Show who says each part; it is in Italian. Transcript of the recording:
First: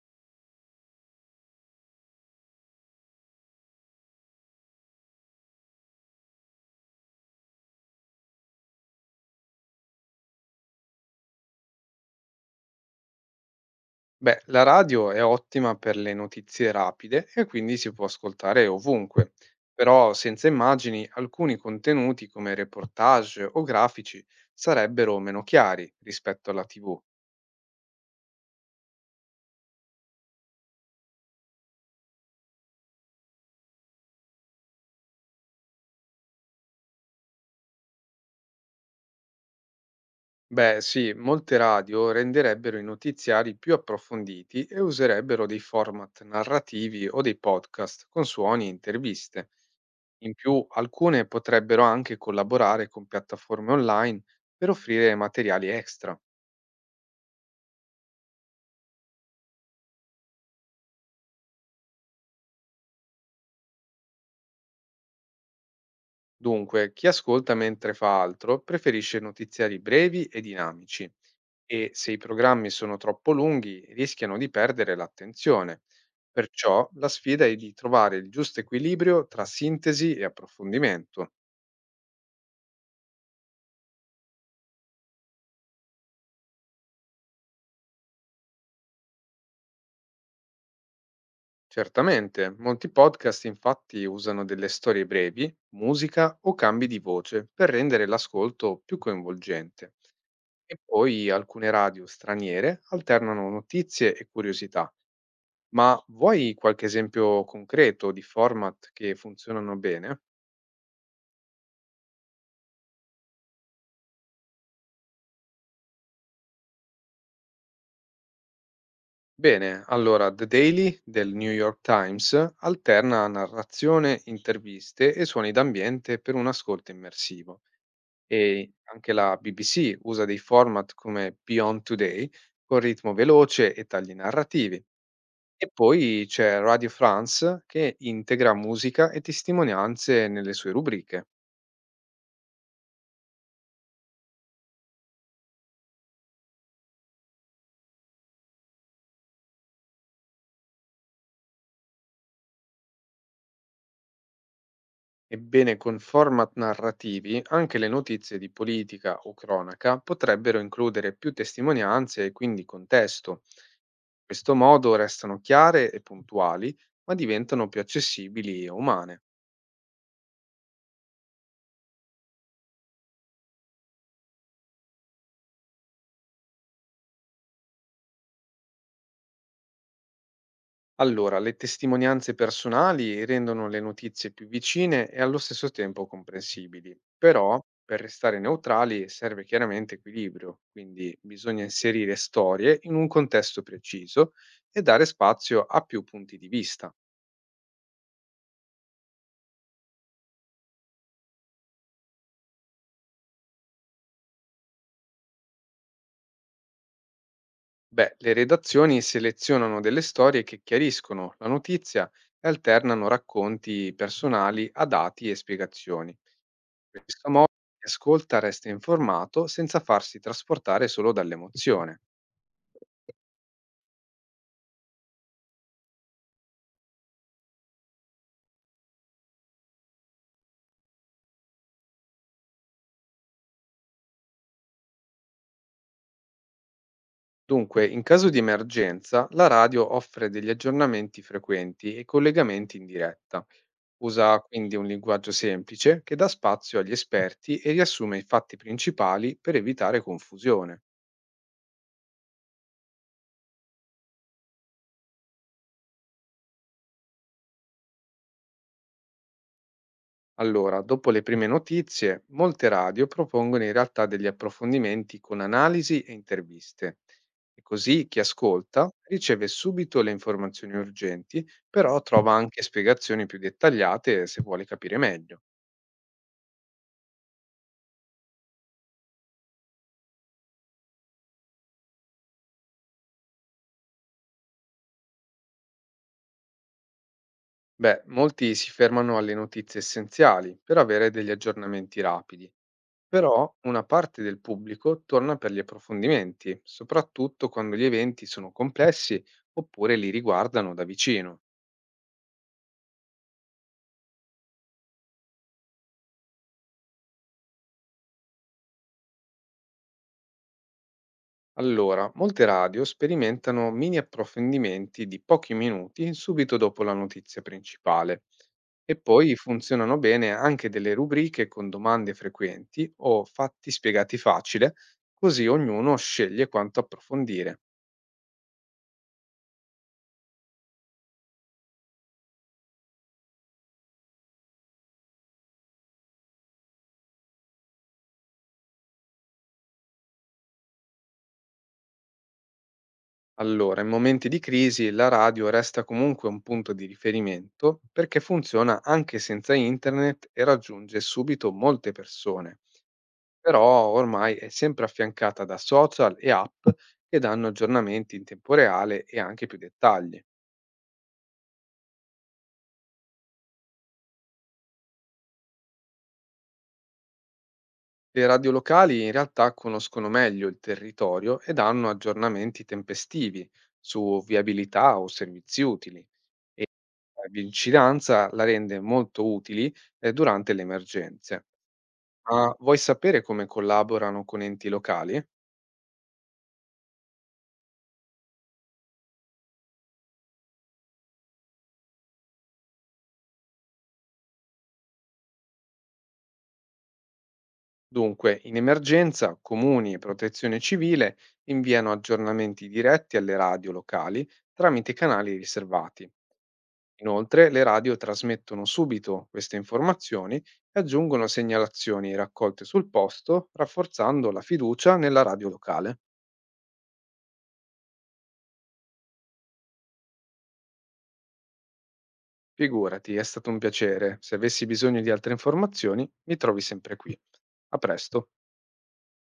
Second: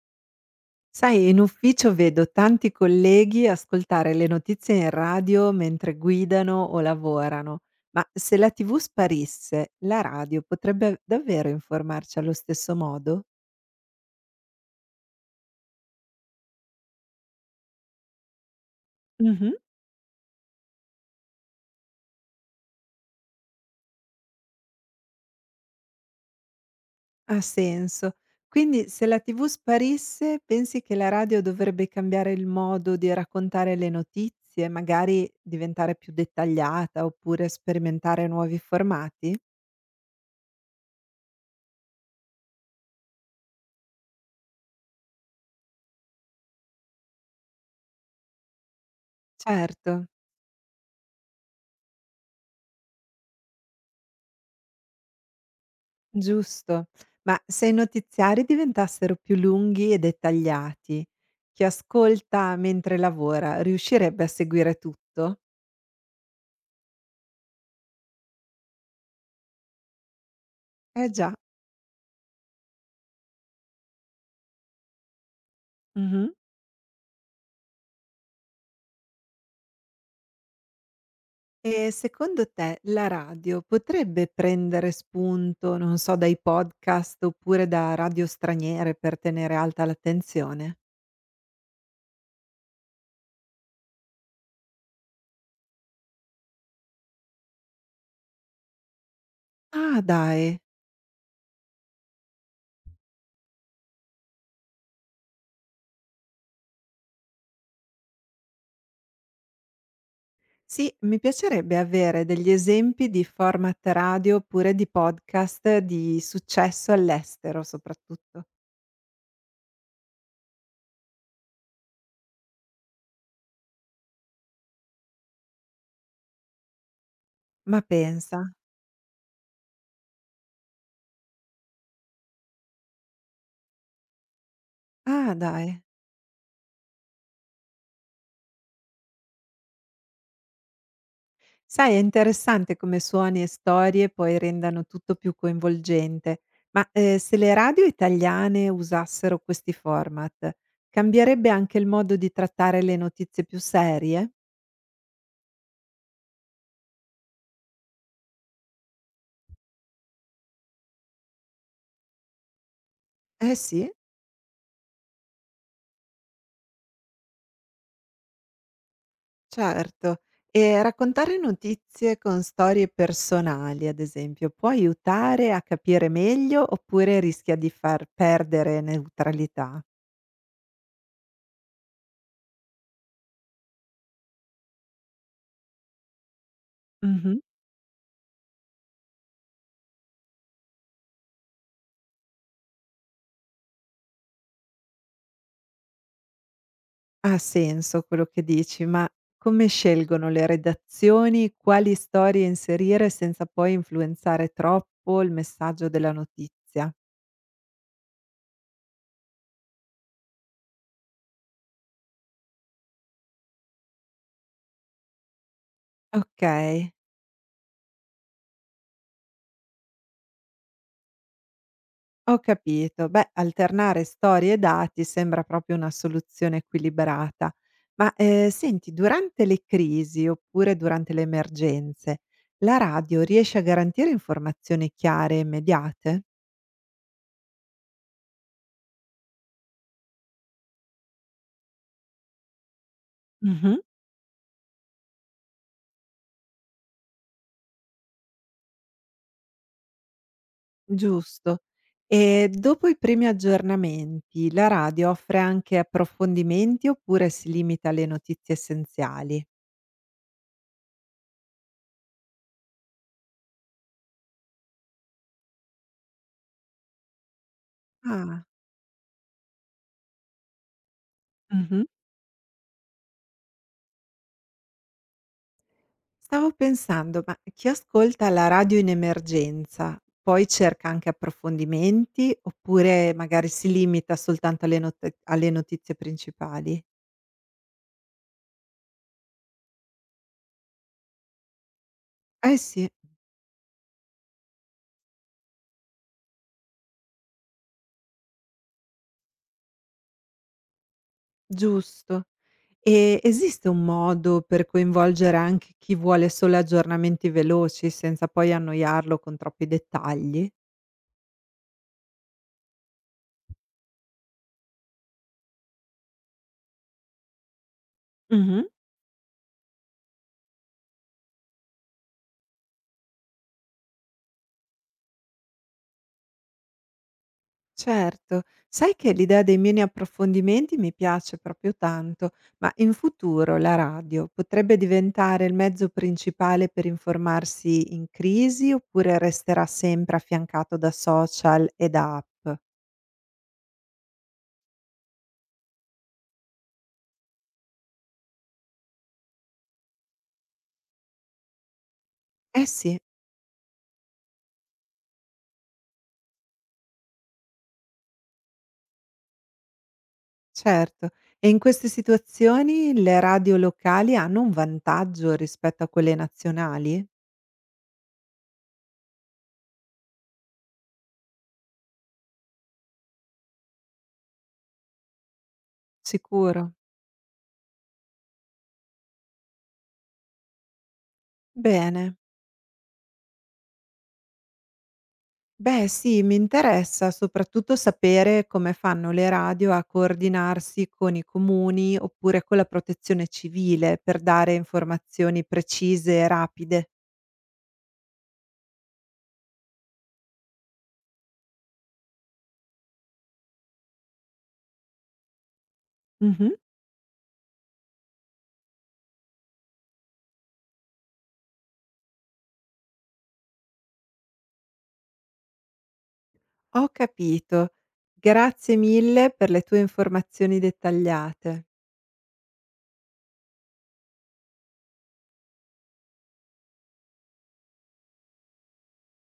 Speaker 1: Sai, in ufficio vedo tanti colleghi ascoltare le notizie in radio mentre guidano o lavorano, ma se la TV sparisse, la radio potrebbe davvero informarci allo stesso modo?
Speaker 2: Beh, la radio è ottima per le notizie rapide e quindi si può ascoltare ovunque,
Speaker 1: Mhm.
Speaker 2: però senza immagini alcuni contenuti come reportage o grafici sarebbero meno chiari rispetto alla TV.
Speaker 1: Ha senso. Quindi se la TV sparisse, pensi che la radio dovrebbe cambiare il modo di raccontare le notizie, magari diventare più dettagliata oppure sperimentare nuovi formati?
Speaker 2: Beh, sì, molte radio renderebbero i notiziari più approfonditi e userebbero dei format narrativi o dei podcast con suoni e interviste.
Speaker 1: Certo.
Speaker 2: In più, alcune potrebbero anche collaborare con piattaforme online per offrire materiali extra.
Speaker 1: Giusto. Ma se i notiziari diventassero più lunghi e dettagliati, chi ascolta mentre lavora riuscirebbe a seguire tutto?
Speaker 2: Dunque, chi ascolta mentre fa altro preferisce notiziari brevi e
Speaker 1: Eh
Speaker 2: dinamici
Speaker 1: già.
Speaker 2: e se i programmi sono troppo lunghi rischiano di perdere l'attenzione.
Speaker 1: Mh-mh.
Speaker 2: Perciò la sfida è di trovare il giusto equilibrio tra sintesi e approfondimento.
Speaker 1: E secondo te la radio potrebbe prendere spunto, non so, dai podcast oppure da radio straniere per tenere alta l'attenzione?
Speaker 2: Certamente, molti podcast infatti usano delle storie brevi, musica o cambi di voce per rendere l'ascolto più coinvolgente.
Speaker 1: Ah, dai.
Speaker 2: E poi alcune radio straniere alternano notizie e curiosità. Ma vuoi qualche esempio concreto di format che funzionano bene?
Speaker 1: Sì, mi piacerebbe avere degli esempi di format radio oppure di podcast di successo all'estero soprattutto.
Speaker 2: Bene, allora The Daily del New York Times alterna narrazione, interviste e suoni d'ambiente per un ascolto immersivo.
Speaker 1: Ma pensa.
Speaker 2: E anche la BBC usa dei format come Beyond Today con ritmo veloce e tagli narrativi.
Speaker 1: Ah,
Speaker 2: E
Speaker 1: dai.
Speaker 2: poi c'è Radio France che integra musica e testimonianze nelle sue rubriche.
Speaker 1: Sai, è interessante come suoni e storie poi rendano tutto più coinvolgente. Ma, se le radio italiane usassero questi format, cambierebbe anche il modo di trattare le notizie più serie?
Speaker 2: Ebbene, con format narrativi, anche le notizie di politica o cronaca potrebbero includere più testimonianze e quindi contesto.
Speaker 1: Eh sì,
Speaker 2: In questo modo restano chiare e puntuali, ma diventano più accessibili e umane.
Speaker 1: certo. E raccontare notizie con storie personali, ad esempio, può aiutare a capire meglio oppure rischia di far perdere neutralità?
Speaker 2: Allora, le testimonianze personali rendono le notizie più vicine e allo stesso tempo comprensibili.
Speaker 1: Mh-mh.
Speaker 2: Però, per restare neutrali, serve chiaramente equilibrio, quindi bisogna inserire storie in un contesto preciso e dare spazio a più punti di vista.
Speaker 1: Ha senso quello che dici, ma come scelgono le redazioni quali storie inserire senza poi influenzare troppo il messaggio della notizia?
Speaker 2: Beh, le redazioni selezionano delle storie che chiariscono la notizia e alternano racconti personali a dati e spiegazioni.
Speaker 1: Okay,
Speaker 2: In questo modo chi ascolta resta informato senza farsi trasportare solo dall'emozione.
Speaker 1: ho capito. Beh, alternare storie e dati sembra proprio una soluzione equilibrata. Ma, senti, durante le crisi oppure durante le emergenze, la radio riesce a garantire informazioni chiare e immediate?
Speaker 2: Dunque, in caso di emergenza, la radio offre degli aggiornamenti frequenti e collegamenti in diretta.
Speaker 1: Mh-mh.
Speaker 2: Usa quindi un linguaggio semplice che dà spazio agli esperti e riassume i fatti principali per evitare confusione.
Speaker 1: Giusto. E dopo i primi aggiornamenti, la radio offre anche approfondimenti oppure si limita alle notizie essenziali?
Speaker 2: Allora, dopo le prime notizie, molte radio propongono in realtà degli approfondimenti con analisi e interviste. E così chi
Speaker 1: Ah.
Speaker 2: ascolta riceve subito le informazioni urgenti,
Speaker 1: Mh-mh.
Speaker 2: però trova anche spiegazioni più dettagliate se vuole capire meglio.
Speaker 1: Stavo pensando, ma chi ascolta la radio in emergenza poi cerca anche approfondimenti oppure magari si limita soltanto alle not alle notizie principali?
Speaker 2: Beh, molti si fermano alle notizie essenziali per avere degli aggiornamenti rapidi,
Speaker 1: Eh sì,
Speaker 2: però una parte del pubblico torna per gli approfondimenti, soprattutto quando gli eventi sono complessi oppure li riguardano da vicino.
Speaker 1: giusto. E esiste un modo per coinvolgere anche chi vuole solo aggiornamenti veloci, senza poi annoiarlo con troppi dettagli?
Speaker 2: Allora, molte radio sperimentano mini approfondimenti di pochi minuti subito dopo la notizia principale
Speaker 1: Mhm.
Speaker 2: e poi funzionano bene anche delle rubriche con domande frequenti o fatti spiegati facile, così ognuno sceglie quanto approfondire.
Speaker 1: Certo, sai che l'idea dei mini approfondimenti mi piace proprio tanto, ma in futuro la radio potrebbe diventare il mezzo principale per informarsi in crisi oppure resterà sempre affiancato da social e da app?
Speaker 2: Allora, in momenti di crisi la radio resta comunque un punto di riferimento perché funziona anche senza internet e raggiunge subito molte persone.
Speaker 1: Eh sì.
Speaker 2: Però ormai è sempre affiancata da social e app che danno aggiornamenti in tempo reale e anche più dettagli.
Speaker 1: Certo. E in queste situazioni le radio locali hanno un vantaggio rispetto a quelle nazionali?
Speaker 2: Le radio locali in realtà conoscono meglio il territorio e danno aggiornamenti tempestivi su viabilità o servizi utili.
Speaker 1: Sicuro.
Speaker 2: La vicinanza la rende molto utili durante le emergenze.
Speaker 1: Bene.
Speaker 2: Ma vuoi sapere come collaborano con enti locali?
Speaker 1: Beh, sì, mi interessa soprattutto sapere come fanno le radio a coordinarsi con i comuni oppure con la protezione civile per dare informazioni precise e rapide.
Speaker 2: Dunque, in emergenza, comuni e protezione civile inviano aggiornamenti diretti alle radio locali tramite canali riservati.
Speaker 1: Mhm.
Speaker 2: Inoltre, le radio trasmettono subito queste informazioni e aggiungono segnalazioni raccolte sul posto, rafforzando la fiducia nella radio locale.
Speaker 1: Ho capito. Grazie mille per le tue informazioni dettagliate.
Speaker 2: Figurati, è stato un piacere. Se avessi bisogno di altre informazioni, mi trovi sempre qui. A presto.